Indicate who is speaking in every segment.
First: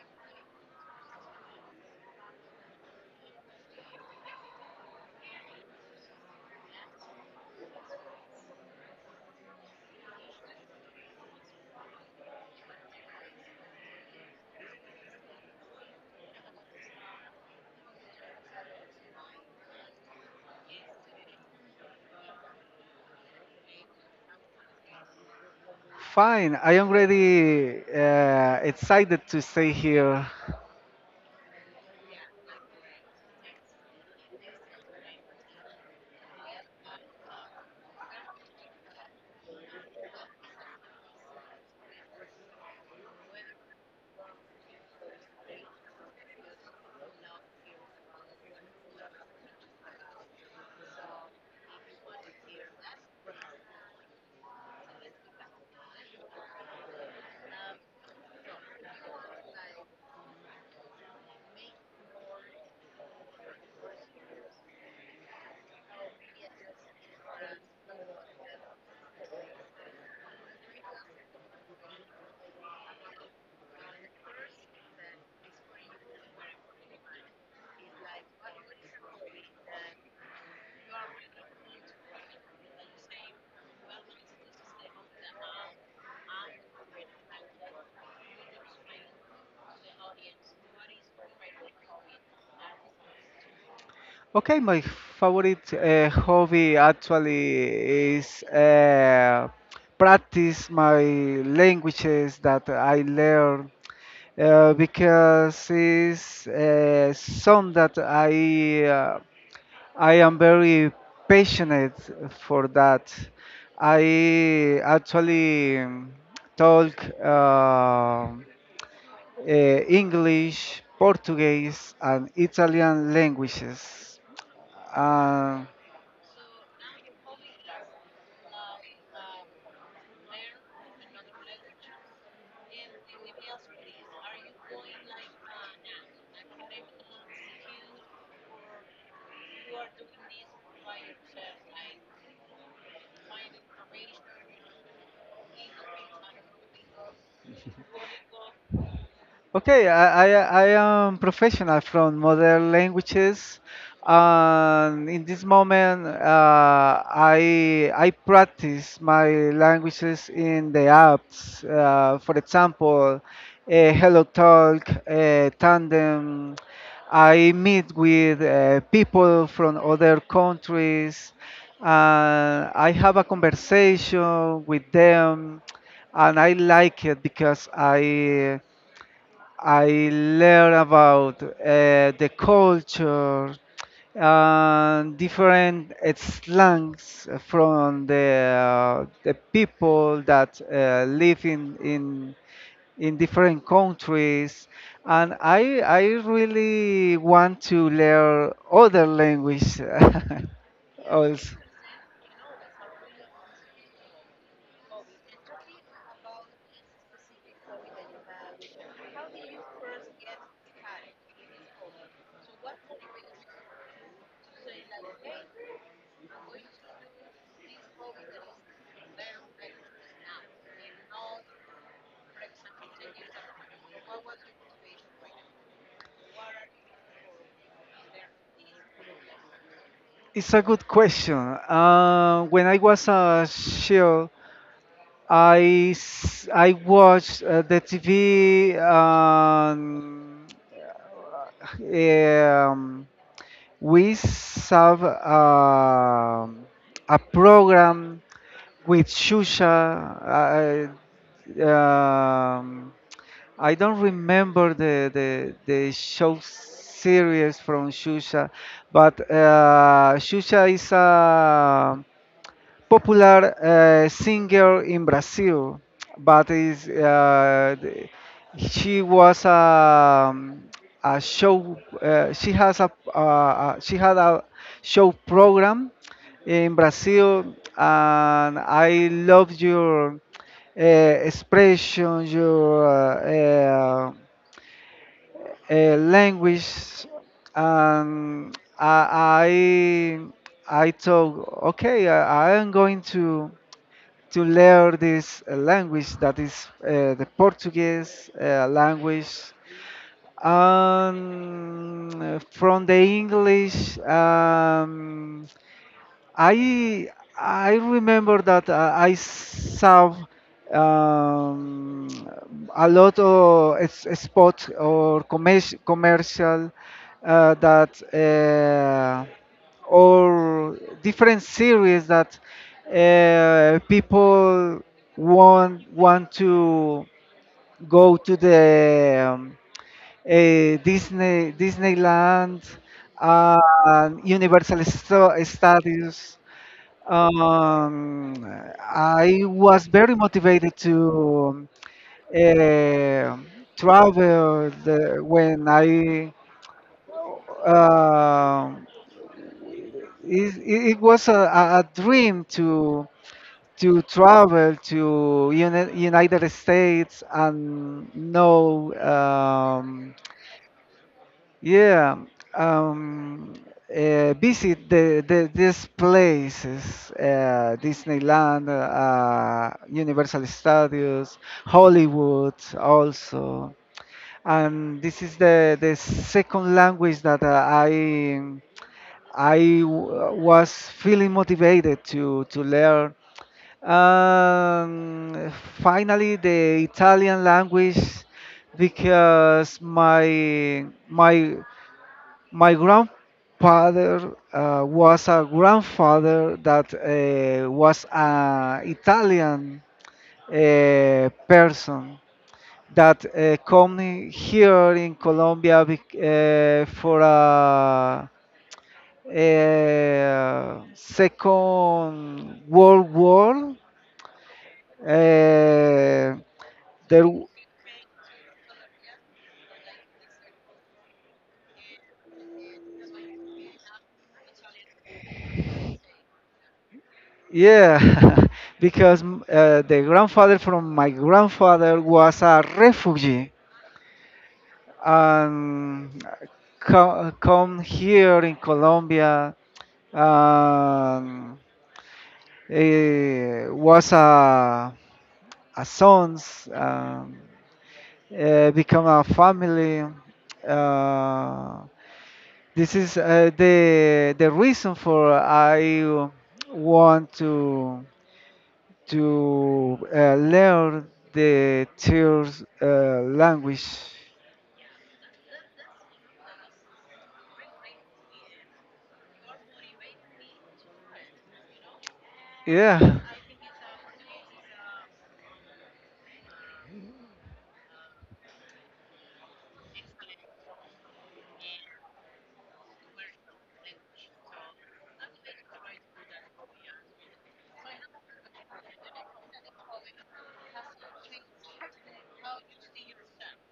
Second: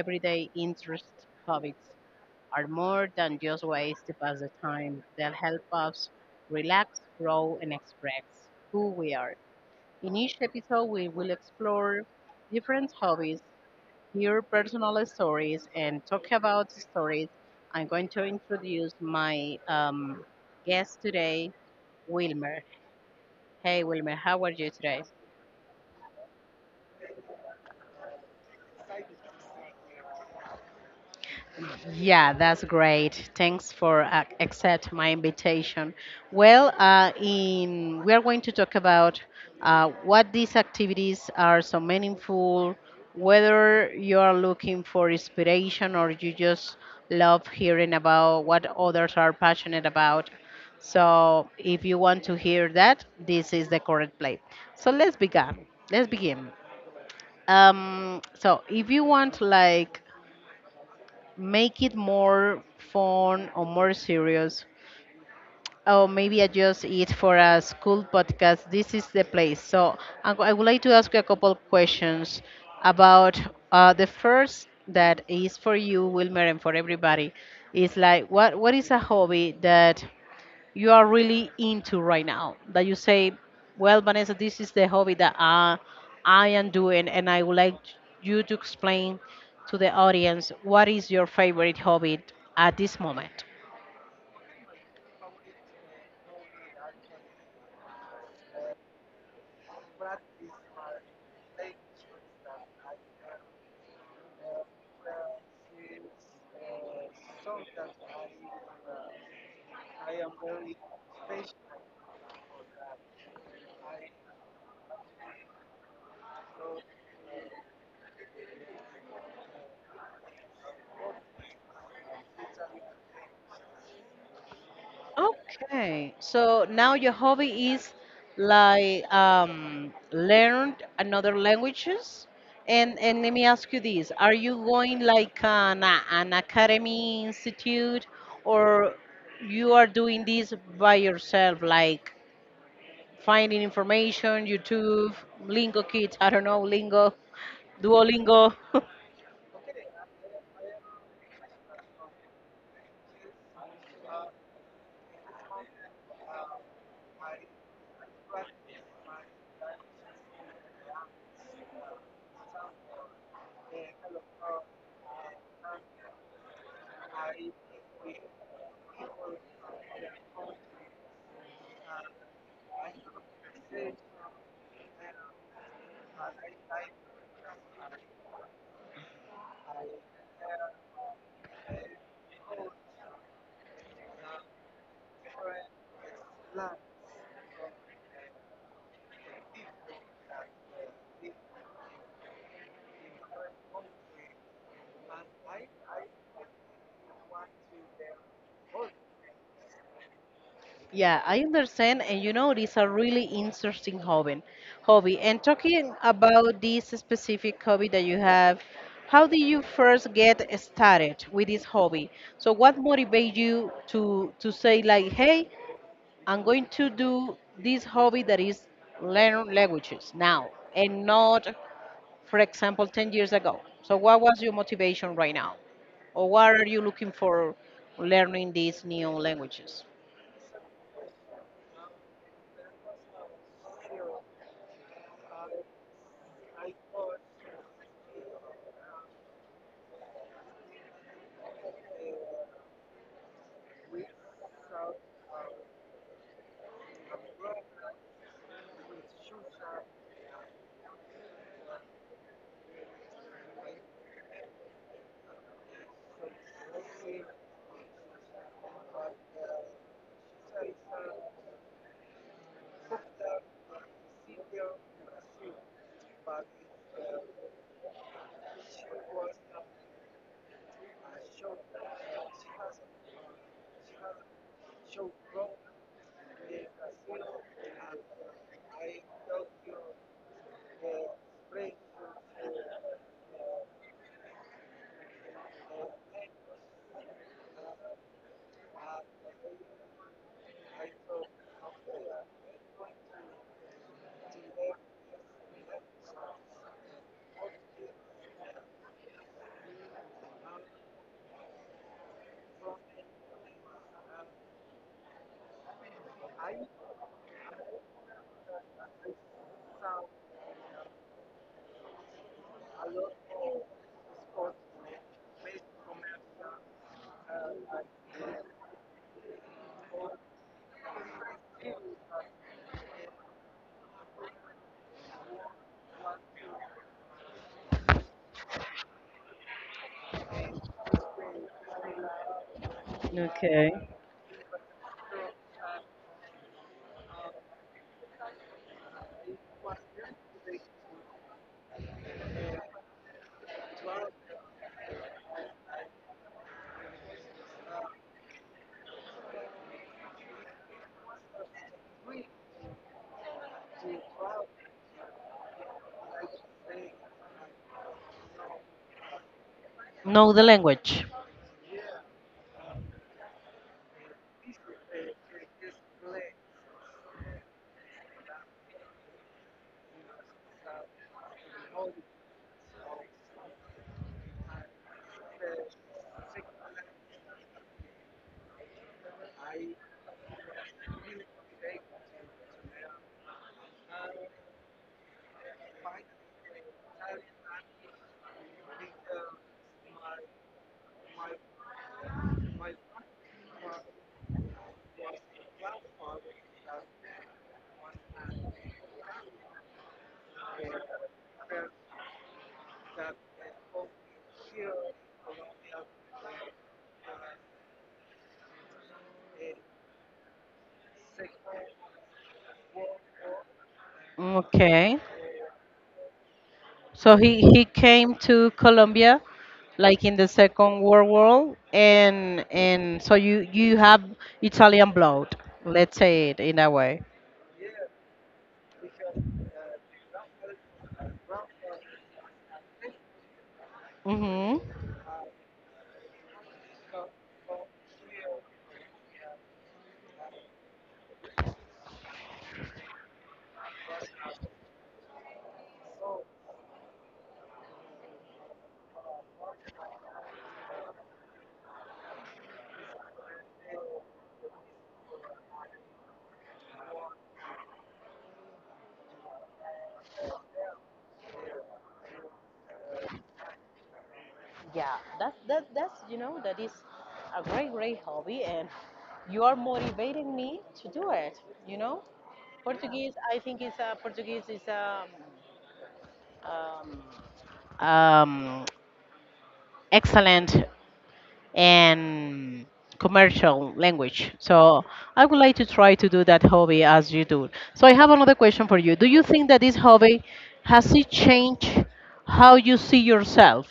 Speaker 1: everyday interest hobbies are more than just ways to pass the time. They'll help us relax, grow, and express who we are. In each episode, we will explore different hobbies hear personal stories and talk about stories. I'm going to introduce my guest today, Wilmer. Hey, Wilmer, how are you today?
Speaker 2: Fine, I am really excited to stay here.
Speaker 1: Yeah, that's great. Thanks for accept my invitation. Well, in we are going to talk about what these activities are so meaningful, whether you are looking for inspiration or you just love hearing about what others are passionate about. So, if you want to hear that, this is the correct place. So let's begin. Let's begin. So if you want like make it more fun or more serious or maybe adjust it for a school podcast, this is the place. So I would like to ask you a couple questions about the first that is for you, Wilmer, and for everybody is like what is a hobby that you are really into right now that you say, "Well, Vanessa, this is the hobby that I am doing," and I would like you to explain to the audience what is your favorite hobby at this moment.
Speaker 2: Okay, my favorite hobby actually is practice my languages that I learn because it's some that I am very passionate for that. I actually talk. Uh, English, Portuguese, and Italian languages. Uh,
Speaker 1: Okay, so now your hobby is like learn another languages, and let me ask you this: Are you going like an academy institute, or you are doing this by yourself, like finding information, YouTube, Lingo Kids, I don't know, Lingo, Duolingo?
Speaker 2: Okay, I am professional from modern languages, and in this moment, I practice my languages in the apps. For example, HelloTalk, Tandem. I meet with people from other countries, and I have a conversation with them, and I like it because I learn about the culture and different slangs from the people that live in different countries, and I really want to learn other language
Speaker 1: Yeah, I
Speaker 2: also.
Speaker 1: understand, and you know, it is a really interesting hobby. Hobby. And talking about this specific hobby that you have, how did you first get started with this hobby? So, what motivated you to say like, "Hey, I'm going to do this hobby that is learn languages now, and not, for example, 10 years ago." So, what was your motivation right now, or what are you looking for learning these new languages?
Speaker 2: It's a good question. When I was a child, I watch the TV. Um, we have a program with Shusha. Um, I don't remember the show series from Shusha, but Shusha is a popular singer in Brazil, but is she was a show. She had a show program in Brazil, and I love your expression, your language, and I thought, okay, I am going to learn this language that is the Portuguese language. And from the English, I I remember that I saw um, a lot of spots or commercial, that or different series that people want to go to the Disneyland
Speaker 1: Okay.
Speaker 2: and Universal Studios. um, I was very motivated to uh, travel the, when I. um it was a dream to travel to United States and know.
Speaker 1: Know the language.
Speaker 2: Yeah, um, visit these places, Disneyland, Universal Studios, Hollywood also. And this is the second language that I was feeling motivated to learn. Um, finally, the Italian language because my grandfather was a grandfather that was an Italian person that come here in Colombia for a Second World War.
Speaker 1: Okay.
Speaker 2: Uh,
Speaker 1: So
Speaker 2: there,
Speaker 1: he came to Colombia like in the Second World War, and so you have Italian blood, let's say it in a way.
Speaker 2: yeah, because the grandfather from my grandfather was a refugee
Speaker 1: Mhm.
Speaker 2: and come here in Colombia, um, was a sons, become a family. Uh, this is the reason for I want to learn the third language.
Speaker 1: Yeah, that's you know that is a great hobby and you are motivating me to do it, you know? Portuguese,
Speaker 2: Yeah,
Speaker 1: I think is a Portuguese is a um, um, excellent and commercial language. So I would like to try to do that hobby as you do. So I have another question for you. Do you think that this hobby has it changed how you see yourself?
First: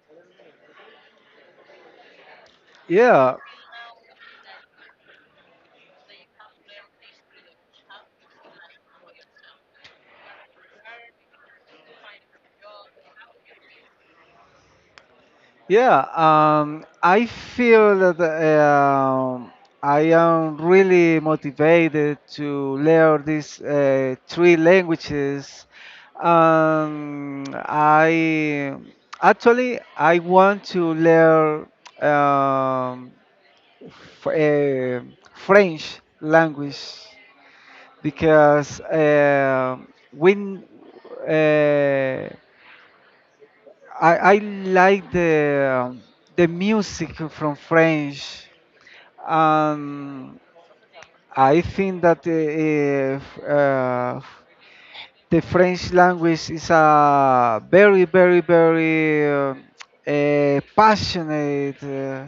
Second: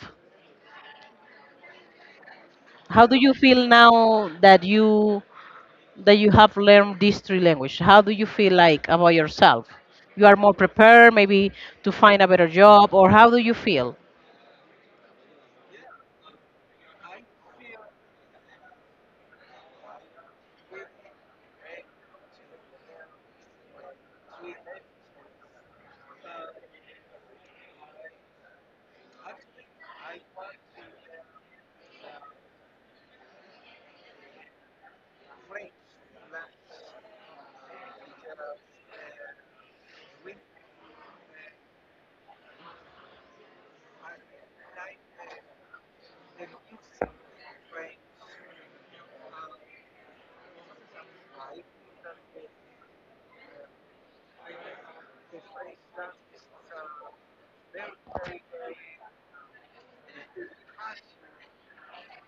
Speaker 1: How do you
Speaker 2: yeah.
Speaker 1: feel now that you have learned these three languages? How do you feel like about yourself? You are more prepared maybe to find a better job, or how do you feel?
Speaker 2: Yeah, I feel that I am really motivated to learn these three languages. I actually I want to learn um, f- uh, French language because when uh, I like the music from French. Um, I think that if, the French language is a very, very, very uh, passionate. Uh,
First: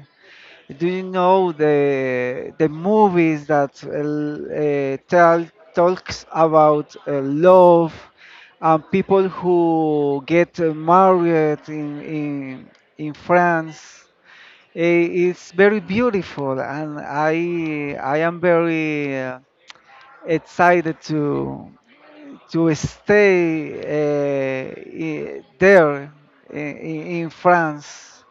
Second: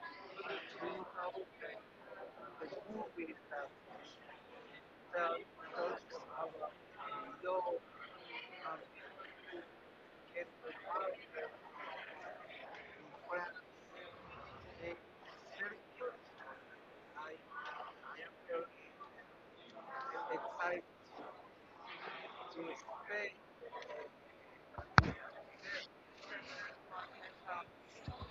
Speaker 2: do you know the movies that tell talks about love and people who get married in France? It's very beautiful, and I am very excited to stay there in France.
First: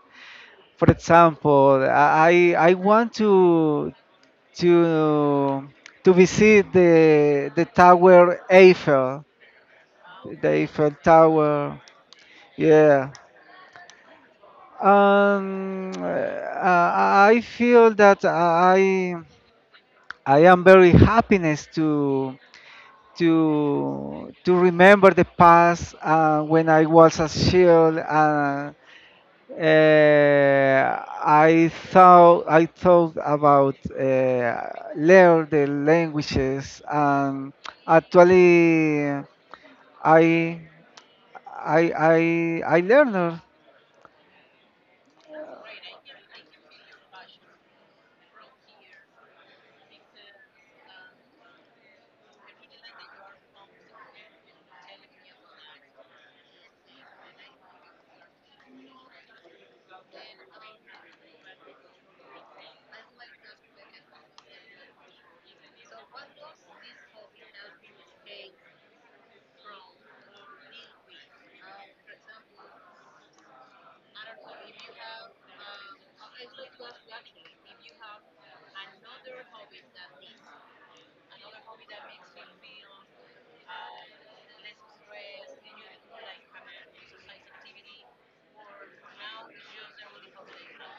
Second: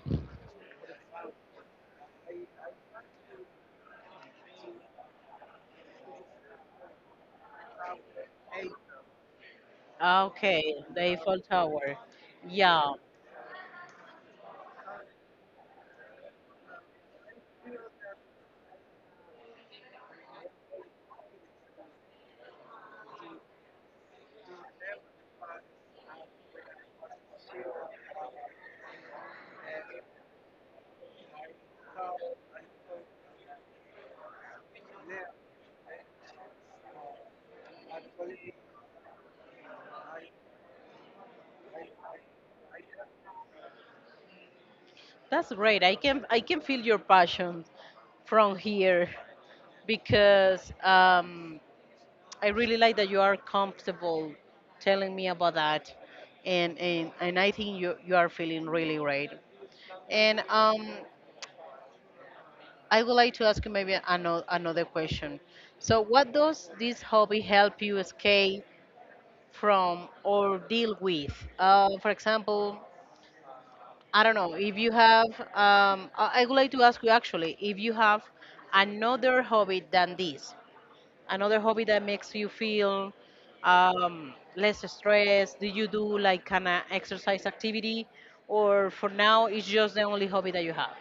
Speaker 2: For example, I want to to visit the Tower Eiffel, the
Speaker 1: Okay,
Speaker 2: Eiffel
Speaker 1: the Eiffel
Speaker 2: Tower.
Speaker 1: Tower. Yeah.
Speaker 2: Yeah. I feel that I am very happiness to remember the past when I was a child. Uh, I thought about learn the languages, and actually I I learned.
Speaker 1: That's great. I can feel your passion from here because I really like that you are comfortable telling me about that, and I think you are feeling really great. And I would like to ask you maybe another question. So, what does this hobby help you escape from or deal with? For example, I don't know if you have. I would like to ask you actually if you have another hobby than this, another hobby that makes you feel less stressed. Do you do like kind of exercise activity, or for now it's just the only hobby that you have?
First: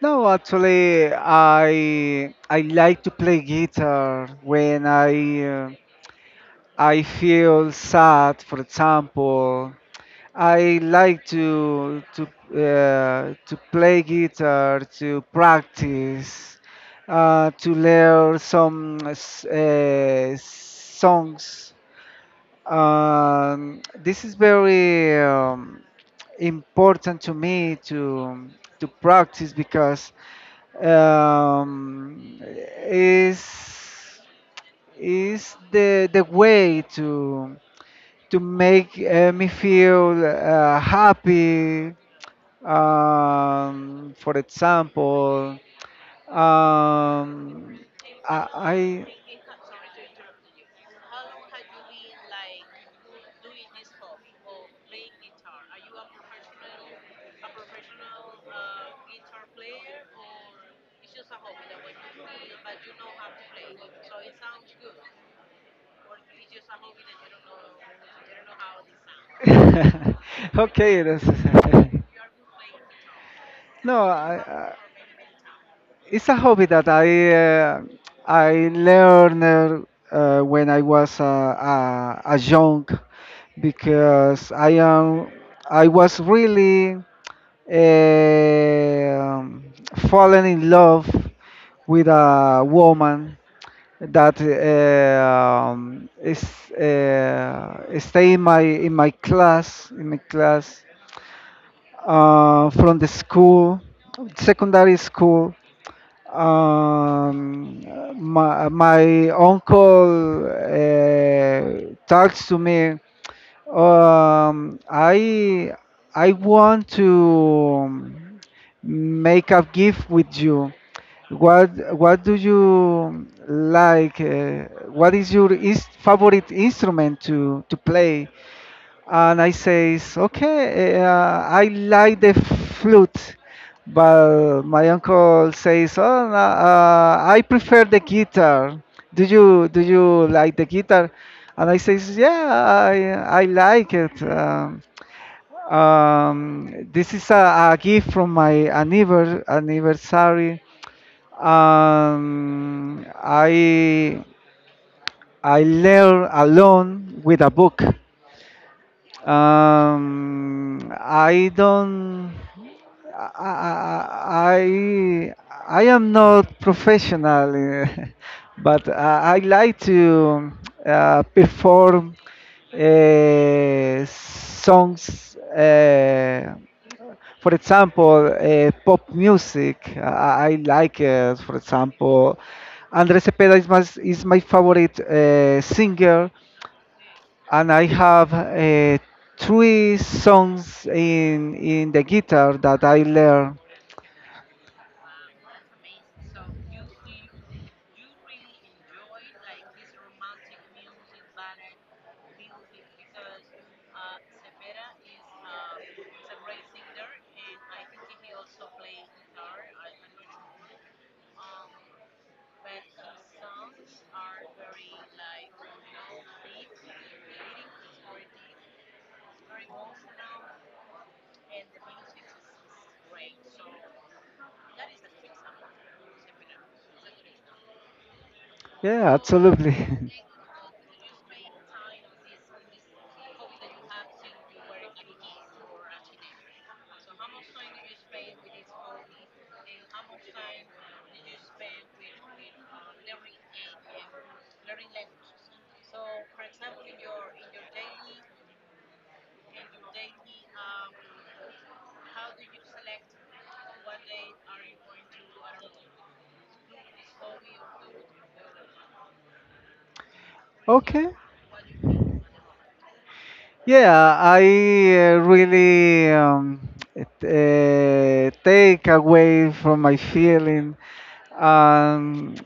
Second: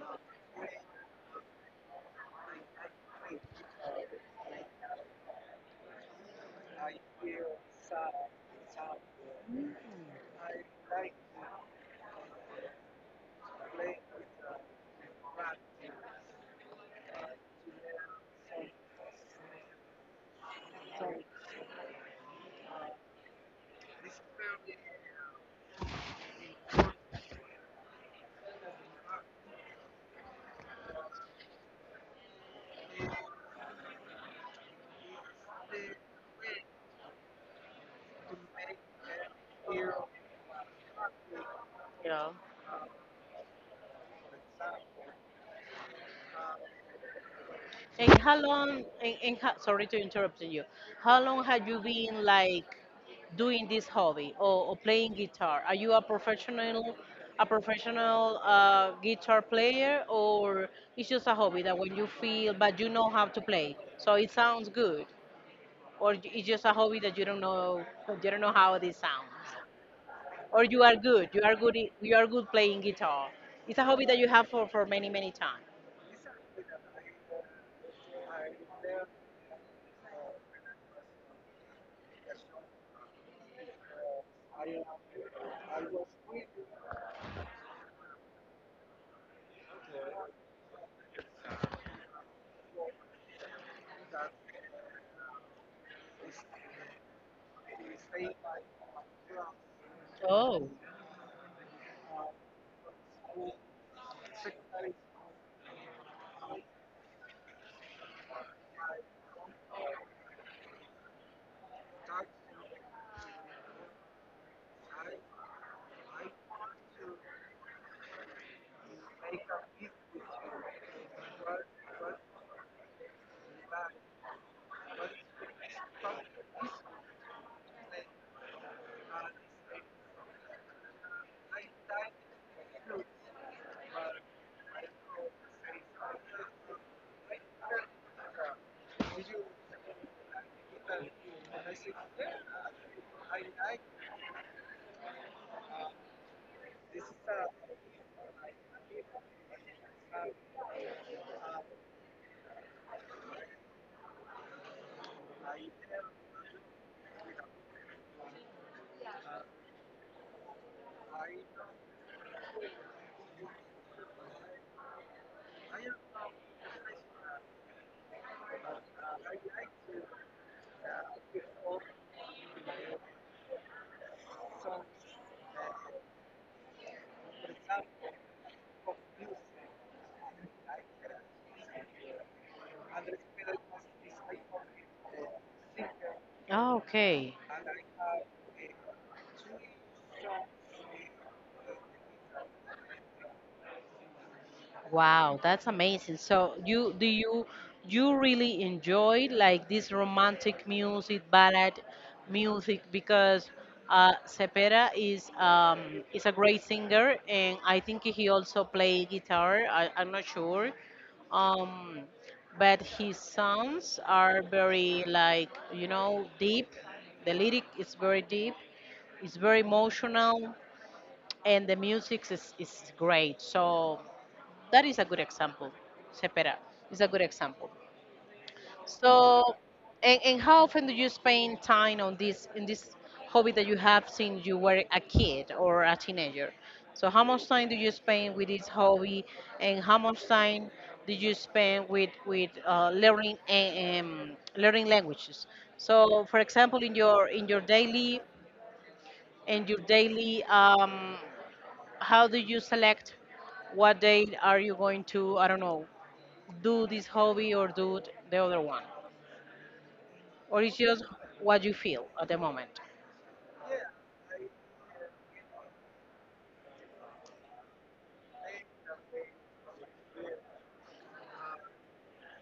Speaker 2: No, actually I like to play guitar when I feel sad. For example, I like to play guitar, to practice, to learn some songs. This is very important to me to practice because um, is is the way to make me feel happy.
Speaker 1: Yeah.
Speaker 2: For example, um,
Speaker 1: And how long,
Speaker 2: I
Speaker 1: sorry to interrupt you, how long have you been like doing this hobby, or playing guitar? Are you a professional, a professional guitar player, or it's just a hobby that when you feel, but you know how to play, so it sounds good? Or it's just a hobby that you don't know how this sounds? Or
Speaker 2: okay. That's,
Speaker 1: you are good playing guitar. It's a
Speaker 2: no,
Speaker 1: hobby that you have for many, many time.
Speaker 2: it's a hobby that I learned when I was a young because I was really um fallen in love with a woman that is stay in my
Speaker 1: Oh,
Speaker 2: class from the school secondary school. Um, my, my uncle talks to me. Um, I I want to make a gift with you. What what do you like? What is your is favorite instrument to play? And I says, okay, I like the flute, but my uncle says, oh, no, I prefer the guitar. Do you like the guitar? And I says, yeah, I like it. This is a gift from my anniversary. Um, I I learn alone with a book. I don't. I I, I am not professional, but I like to perform songs. For example, pop music. I like it. For example, Andrés Cepeda is my favorite singer,
Speaker 1: oh okay.
Speaker 2: and I have three songs in the guitar that I learned.
Speaker 1: Wow, that's amazing. So you you really enjoy like this romantic music, ballad music because Cepeda is a great singer, and I think he also play guitar. I'm not sure, um, but his songs are very like you know deep. The lyric is very deep. It's very emotional, and the music is great. So. That is a good example. Sepera is a good example.
Speaker 2: Yeah,
Speaker 1: So,
Speaker 2: absolutely.
Speaker 1: and how often do you spend time on this in this hobby that you have since you were a kid or a teenager? So, how much time do you spend with this hobby, and how much time do you spend with learning and learning languages? So, for example, in your in your daily, how do you select what day are you going to? I don't know, do this hobby or do the other one? Or it's
Speaker 2: Okay.
Speaker 1: just what you feel at the moment?
Speaker 2: Yeah, I really take away from my feeling. Um,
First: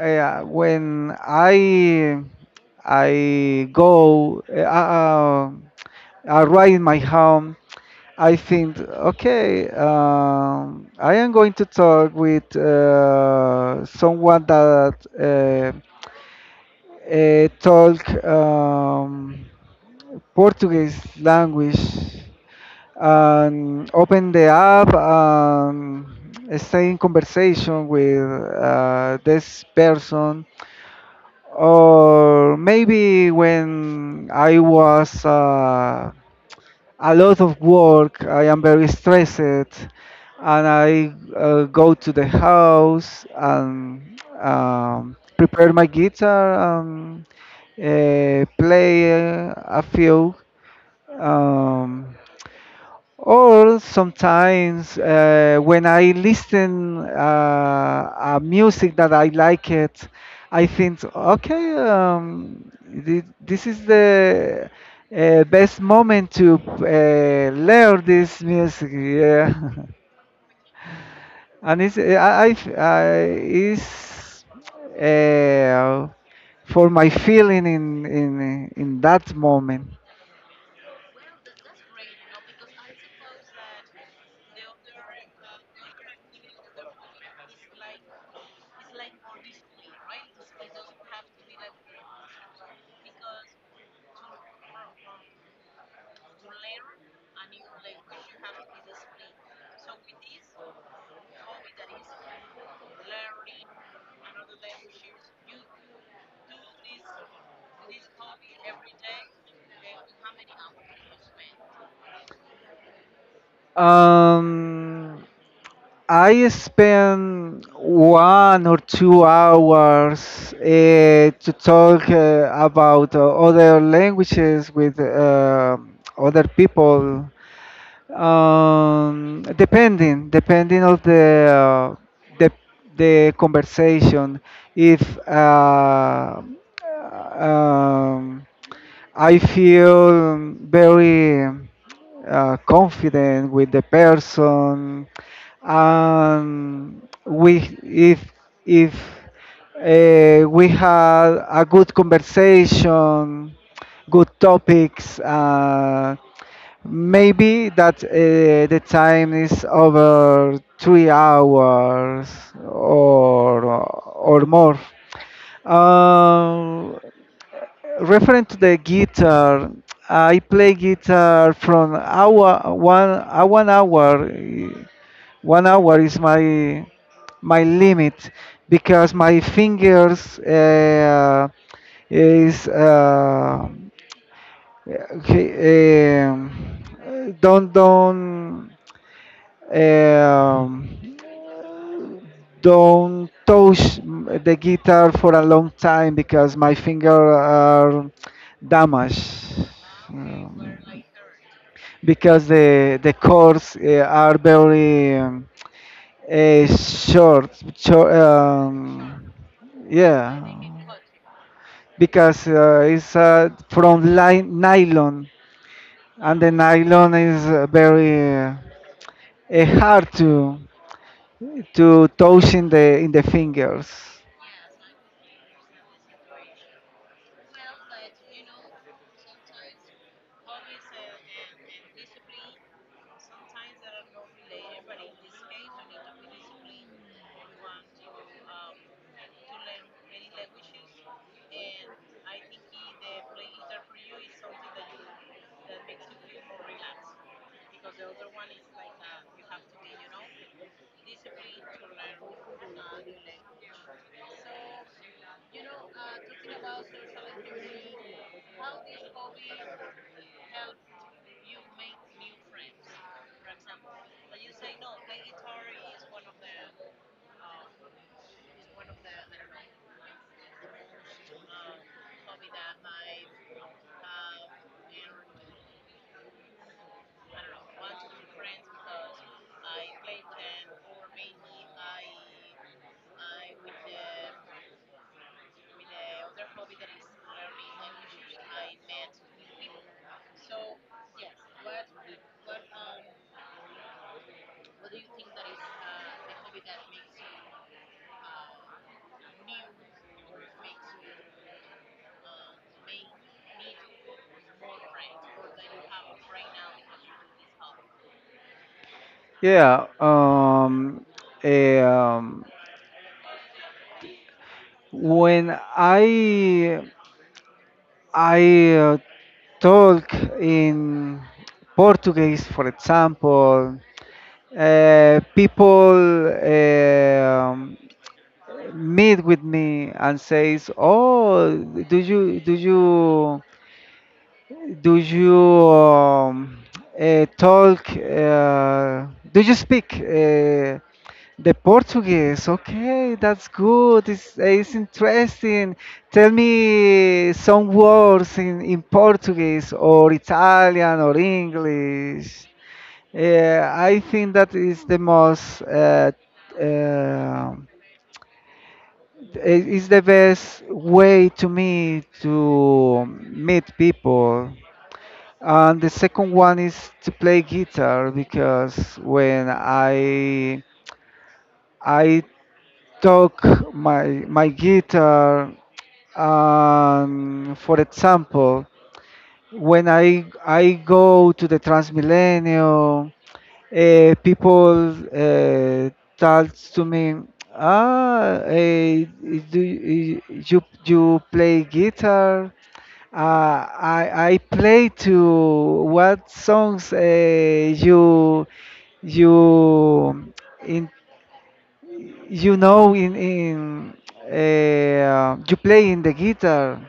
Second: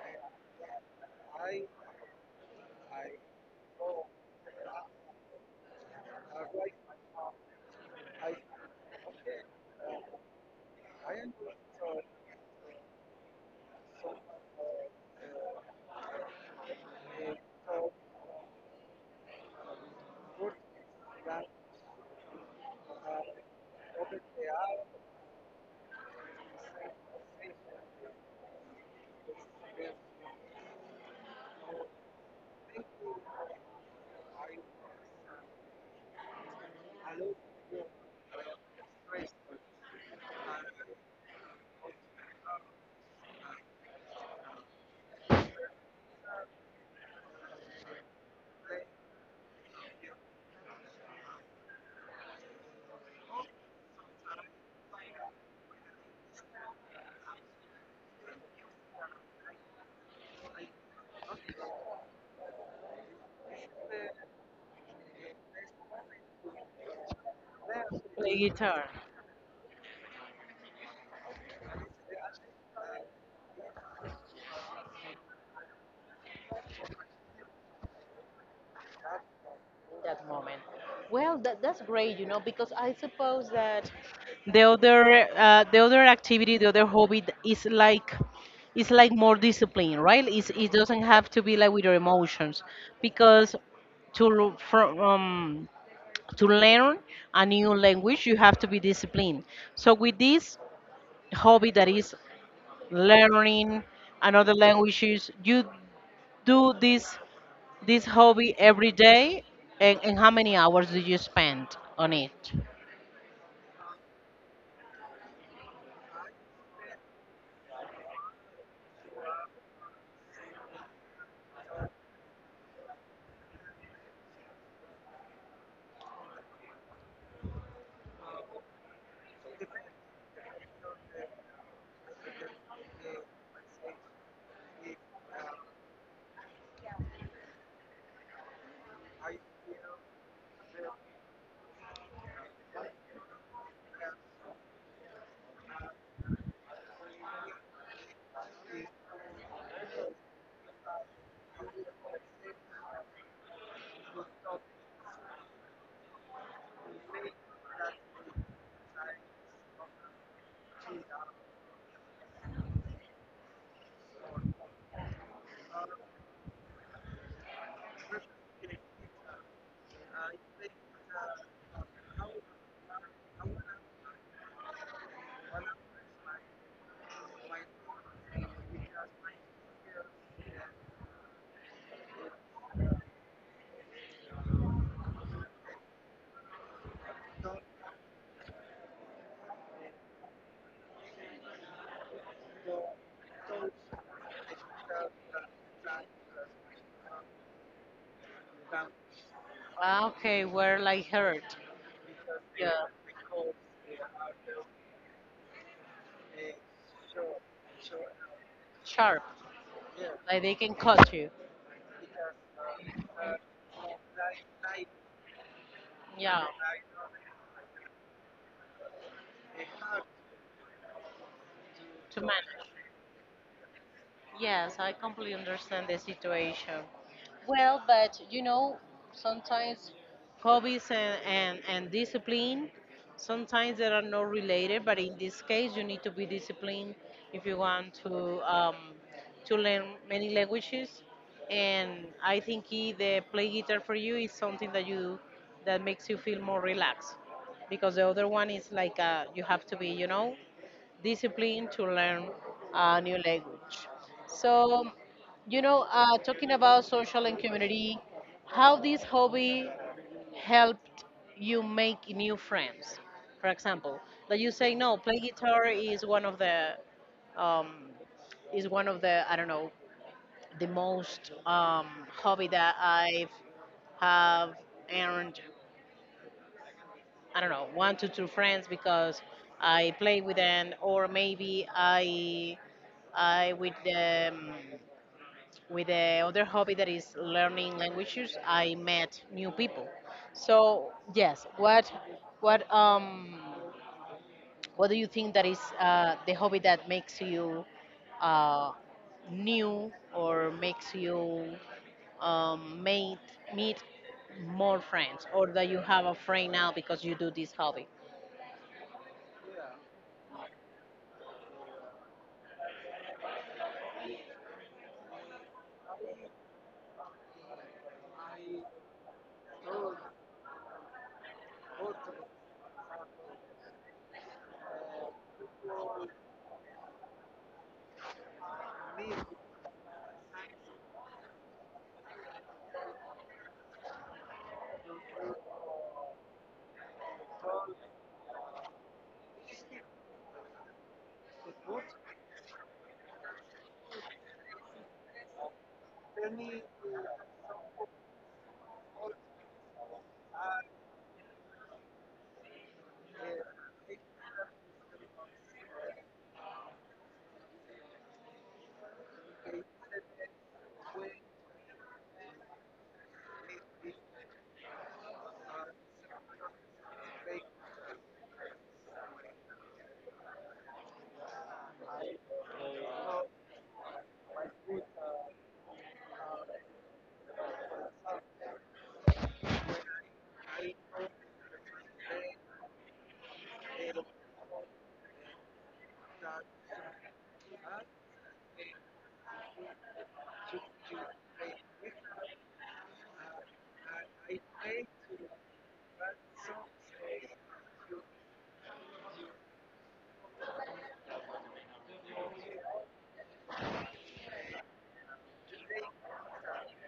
Speaker 2: yeah, when I arrive in my home, I think, okay, I am going to talk with someone that talk. Portuguese language, and open the app and stay in conversation with this person. Or maybe when I was a lot of work, I am very stressed, and I go to the house and prepare my guitar and play a few. Um, or sometimes when I listen a music that I like it, I think, okay, this is the best moment to learn
Speaker 1: Play
Speaker 2: this
Speaker 1: guitar
Speaker 2: music. Yeah, and it's I, f- I it's uh, for my feeling in that moment.
Speaker 1: that moment. Well, that's great, you know, because I suppose that the other activity, the other hobby is like it's like more discipline, right? It's, it doesn't have to be like with your emotions, because to l- from to learn a new language, you have to be disciplined. So with this hobby that is learning another languages. You do this hobby every day, and how many hours do you spend on it?
Speaker 2: Um, I spend 1 or 2 hours to talk about other languages with other people, depending of the the conversation. If um, I feel very confident with the person. We if we had a good conversation, good topics. Maybe that the time is over 3 hours or more. Um, referring to the guitar, I play guitar from hour one, 1 hour. 1 hour is my limit because my fingers is okay, don't don't um, don't touch the guitar for a long time because my finger are damaged.
Speaker 1: Ah, okay,
Speaker 2: Um,
Speaker 1: we're like hurt.
Speaker 2: because
Speaker 1: Yeah,
Speaker 2: the chords are very short, short.
Speaker 1: sharp. Like they
Speaker 2: Yeah,
Speaker 1: can cut you.
Speaker 2: because it's from nylon, and
Speaker 1: Yeah,
Speaker 2: the nylon is very hard to
Speaker 1: to
Speaker 2: toes in
Speaker 1: manage.
Speaker 2: the fingers.
Speaker 1: Yes, I completely understand the situation. Well, but you know, sometimes Hobbies and discipline, sometimes they are not related, but in this case, you need to be disciplined if you want to learn many languages. And I think the play guitar for you is something that you that makes you feel more relaxed, because the other one is like you have to be, you know, discipline to learn a new language. So, you know, talking about social and community, how this hobby helped you make new friends. For example, that you say no, play guitar is one of the um, is one of the I don't know the most hobby that I've have earned, I don't know, one to two friends because I play with them, or maybe I with the other hobby that is learning languages, I met new people. So yes, what um what do you think that is the hobby that makes you uh, new, or makes you made meet more friends, or that you have a friend now because you do this hobby?
Speaker 2: Yeah. Eh, um, when I talk in Portuguese, for example, people meet with me and says, "Oh, do you?" Do you talk? Do you speak the Portuguese? Okay, that's good. It's interesting. Tell me some words in Portuguese or Italian or English. Yeah, I think that uh, is the best way to me to meet people. And the second one is to play guitar because when I took my guitar. For example, when I go to the Transmilenio, people talk to me. ah eh, do you play guitar? uh, I play to what songs you in you know in you play in the guitar.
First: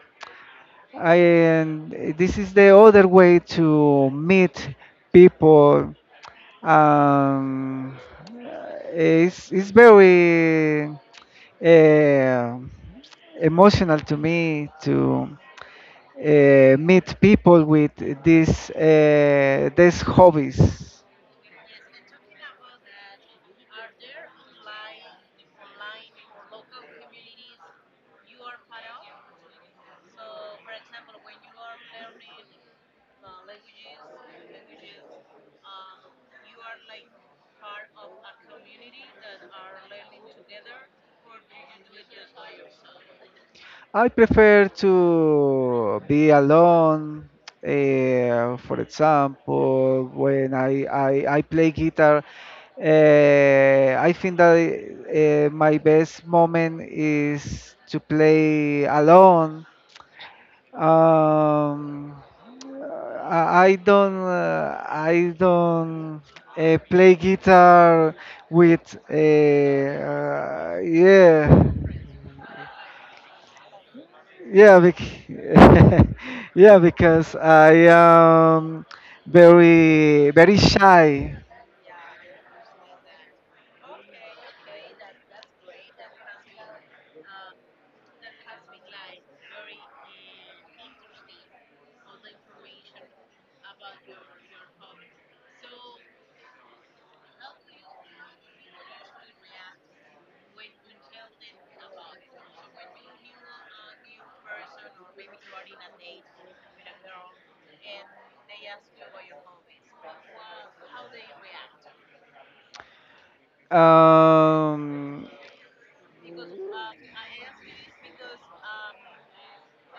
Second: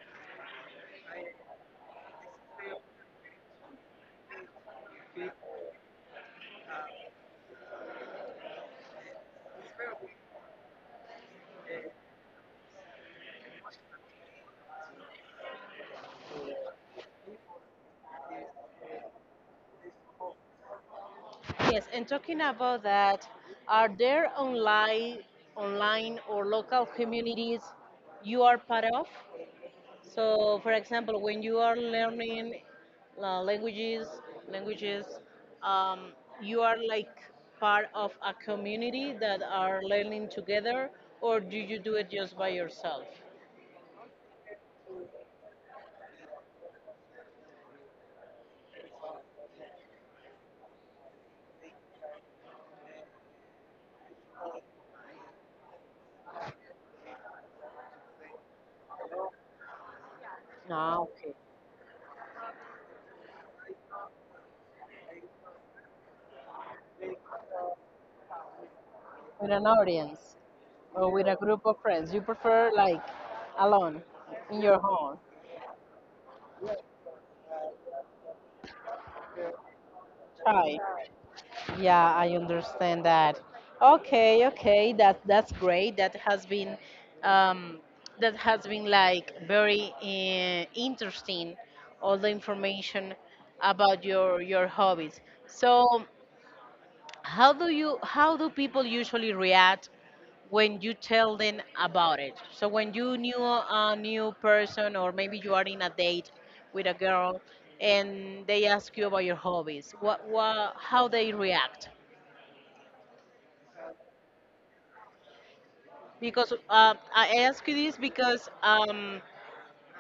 Speaker 2: And this is the other way to meet people. Um, it's very uh, emotional to me to meet people with these hobbies.
Speaker 1: Yes, and talking about that, are there online, online or local communities you are part of? So, for example, when you are learning uh, languages, languages, um, you are like part of a community that are learning together, or do you do it just by yourself?
Speaker 2: I prefer to be alone. For example, when I play guitar, I think that my best moment is to play alone.
Speaker 1: No,
Speaker 2: Um, I don't play guitar with,
Speaker 1: with an audience or with a group
Speaker 2: yeah.
Speaker 1: of friends. You prefer like alone in your
Speaker 2: Yeah, bec
Speaker 1: home.
Speaker 2: yeah, because I am very, very
Speaker 1: Try.
Speaker 2: shy.
Speaker 1: Yeah, I understand that. Okay, okay, that that's great. Um, that has been like very interesting. All the information about your hobbies. So, how do people usually react when you tell them about it? So when you knew a new person, or maybe you are in a date with a girl, and they ask you about your hobbies, what how they react?
Speaker 2: Um,
Speaker 1: Because I ask you this because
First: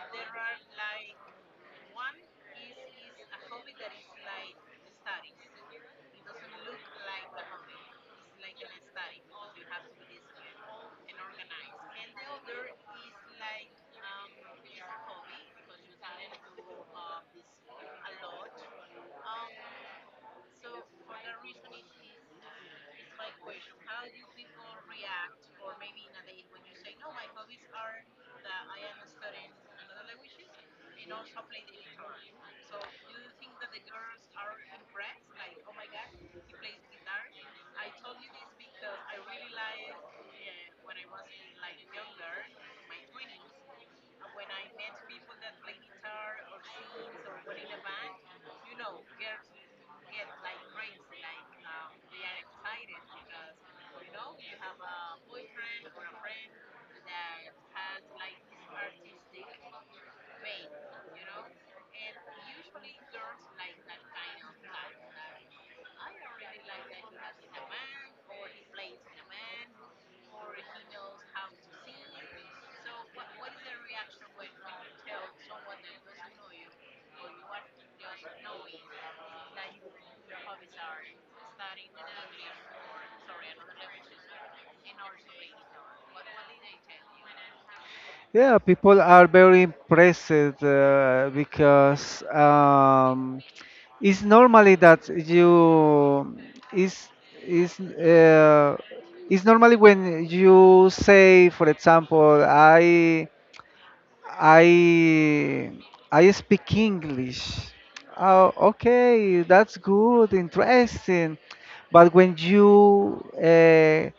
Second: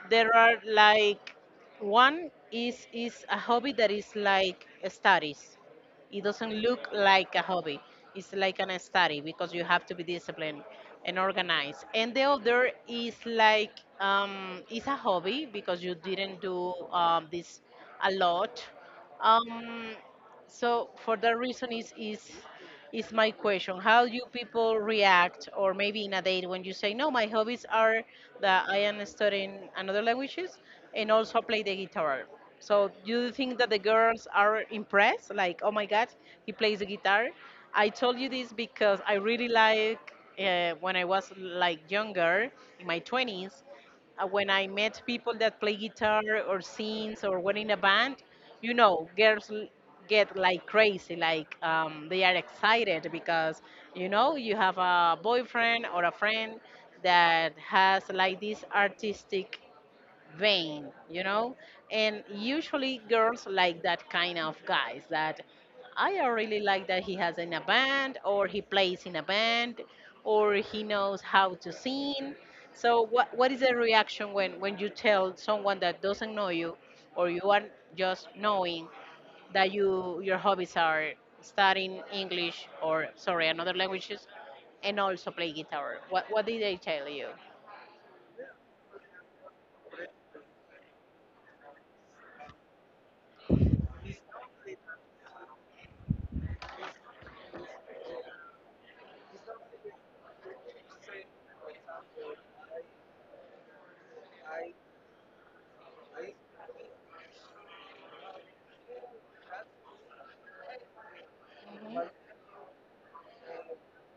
Speaker 1: there are like one is a hobby that is like studies. It doesn't look like a hobby. It's like an study because you have to be disciplined and organized. And the other is like it's a hobby because you didn't do this a lot. Um, so for that reason is my question. How do people react, or maybe in a date, when you say, "No, my hobbies are that I am studying another languages and also play the guitar." So do you think that the girls are impressed? Like, "Oh my god, he plays the guitar." I told you this because I really like when I was like younger, in my 20s, when I met people that play guitar or sings or were in a band, you know, girls get like crazy, like they are excited because you know you have a boyfriend or a friend that has like this artistic vain, you know? And usually girls like that kind of guys that I really like that he has in a band or he plays in a band or he knows how to sing. So what is the reaction when you tell someone that doesn't know you, or you are just knowing that you your hobbies are studying English or sorry another languages and also play guitar? What did they tell you?
Speaker 2: Yeah, people are very impressed because it's normally that you is is it's normally when you say, for example, I I speak English. Oh, okay, that's good, interesting. But when you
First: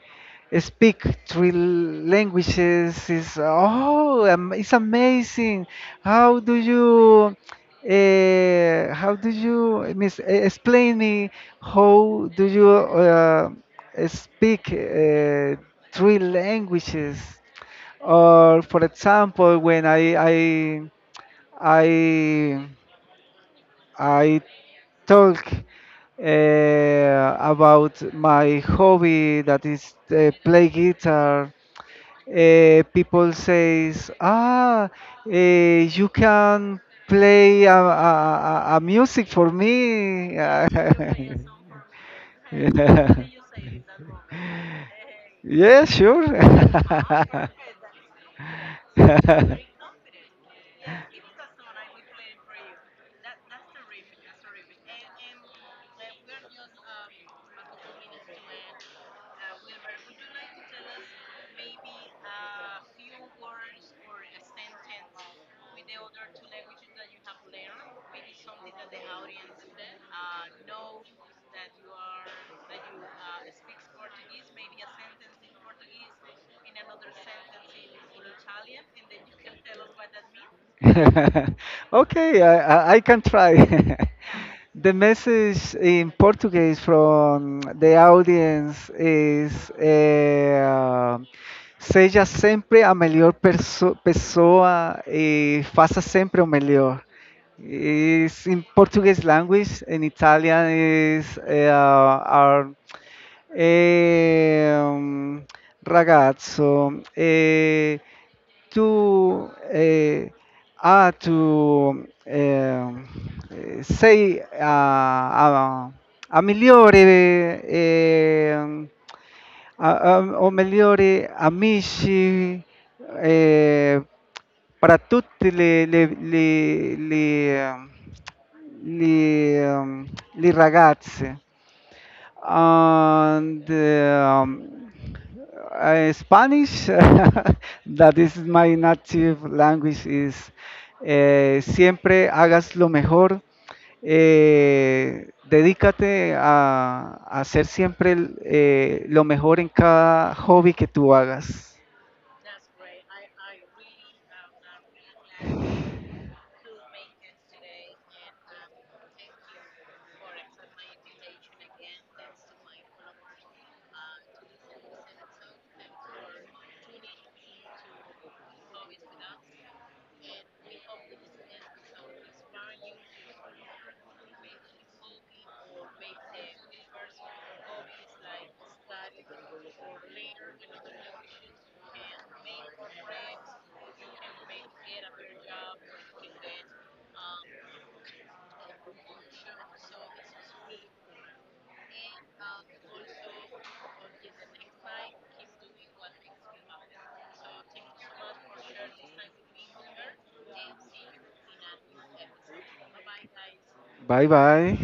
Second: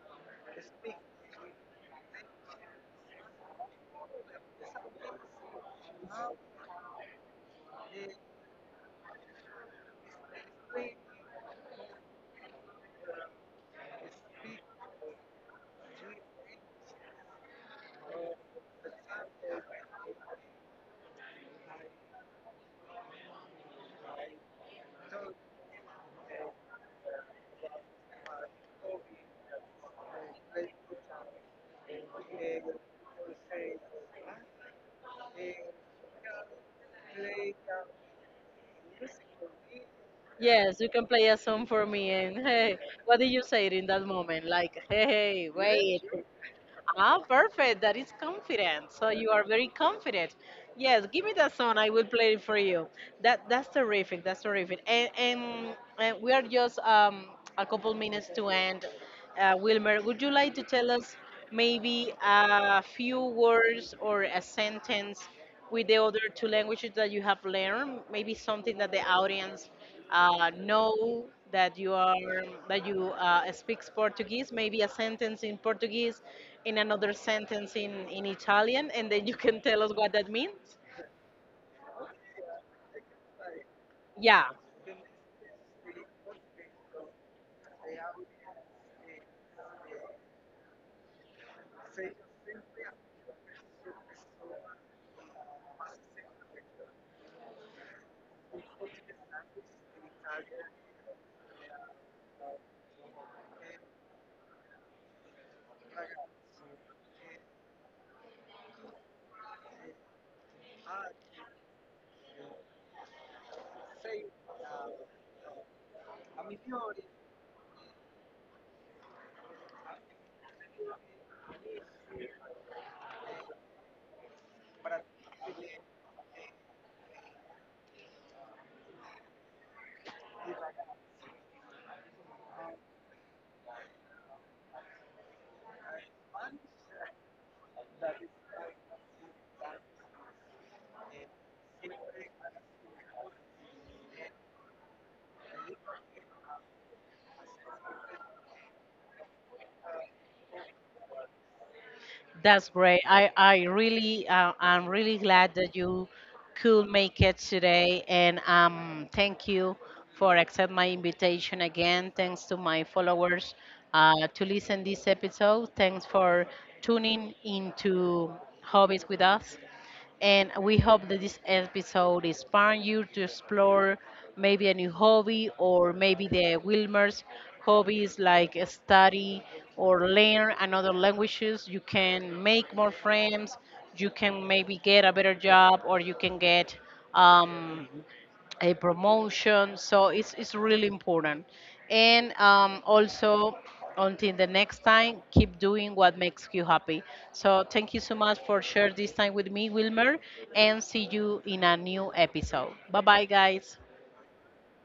Speaker 2: speak three languages, it's amazing. How do you? How do you miss, explain me how do you speak three languages? Or for example, when I I talk about my hobby that is play guitar, people says, ah, you can play a music for me.
Speaker 1: Yes, you can play a song for me. And hey,
Speaker 2: Yeah,
Speaker 1: what did you say in that moment? Like, hey, hey,
Speaker 2: yeah,
Speaker 1: wait.
Speaker 2: sure.
Speaker 1: Ah, perfect. That is confident. So you are very confident. Yes, give me that song. I will play it for you. That that's terrific. That's terrific. And we are just a couple minutes to end. Wilmer, would you like to tell us maybe a few words or a sentence with the other two languages that you have learned? Maybe something that the audience know that you are that you speaks Portuguese. Maybe a sentence in Portuguese, in another sentence in Italian, and then you can tell us what that means.
Speaker 2: Okay, I can try.
Speaker 1: Yeah.
Speaker 2: The message in Portuguese from the audience is: seja sempre a melhor pessoa e faça sempre o melhor. Is in Portuguese language, in Italian is our eh, um, ragazzo. To to sei a, a migliori o migliori amici eh, per tutti le, ehm, le ragazze. And Spanish, that is my native language, is siempre hagas lo mejor. Dedícate a hacer siempre lo mejor en cada hobby que tú hagas.
Speaker 1: That's great. I really, I'm really glad that you could make it today. And thank you for accept my invitation again. Thanks to my followers to listen this episode. Thanks for tuning into Hobbies with us. And we hope that this episode inspired you to explore maybe a new hobby, or maybe the Wilmer's hobbies like study or learn another languages. You can make more friends. You can maybe get a better job, or you can get um, a promotion. So it's really important. And also, until the next time, keep doing what makes you happy. So thank you so much for sharing this time with me, Wilmer, and see you in a new episode. Bye bye, guys.
Speaker 2: Bye bye.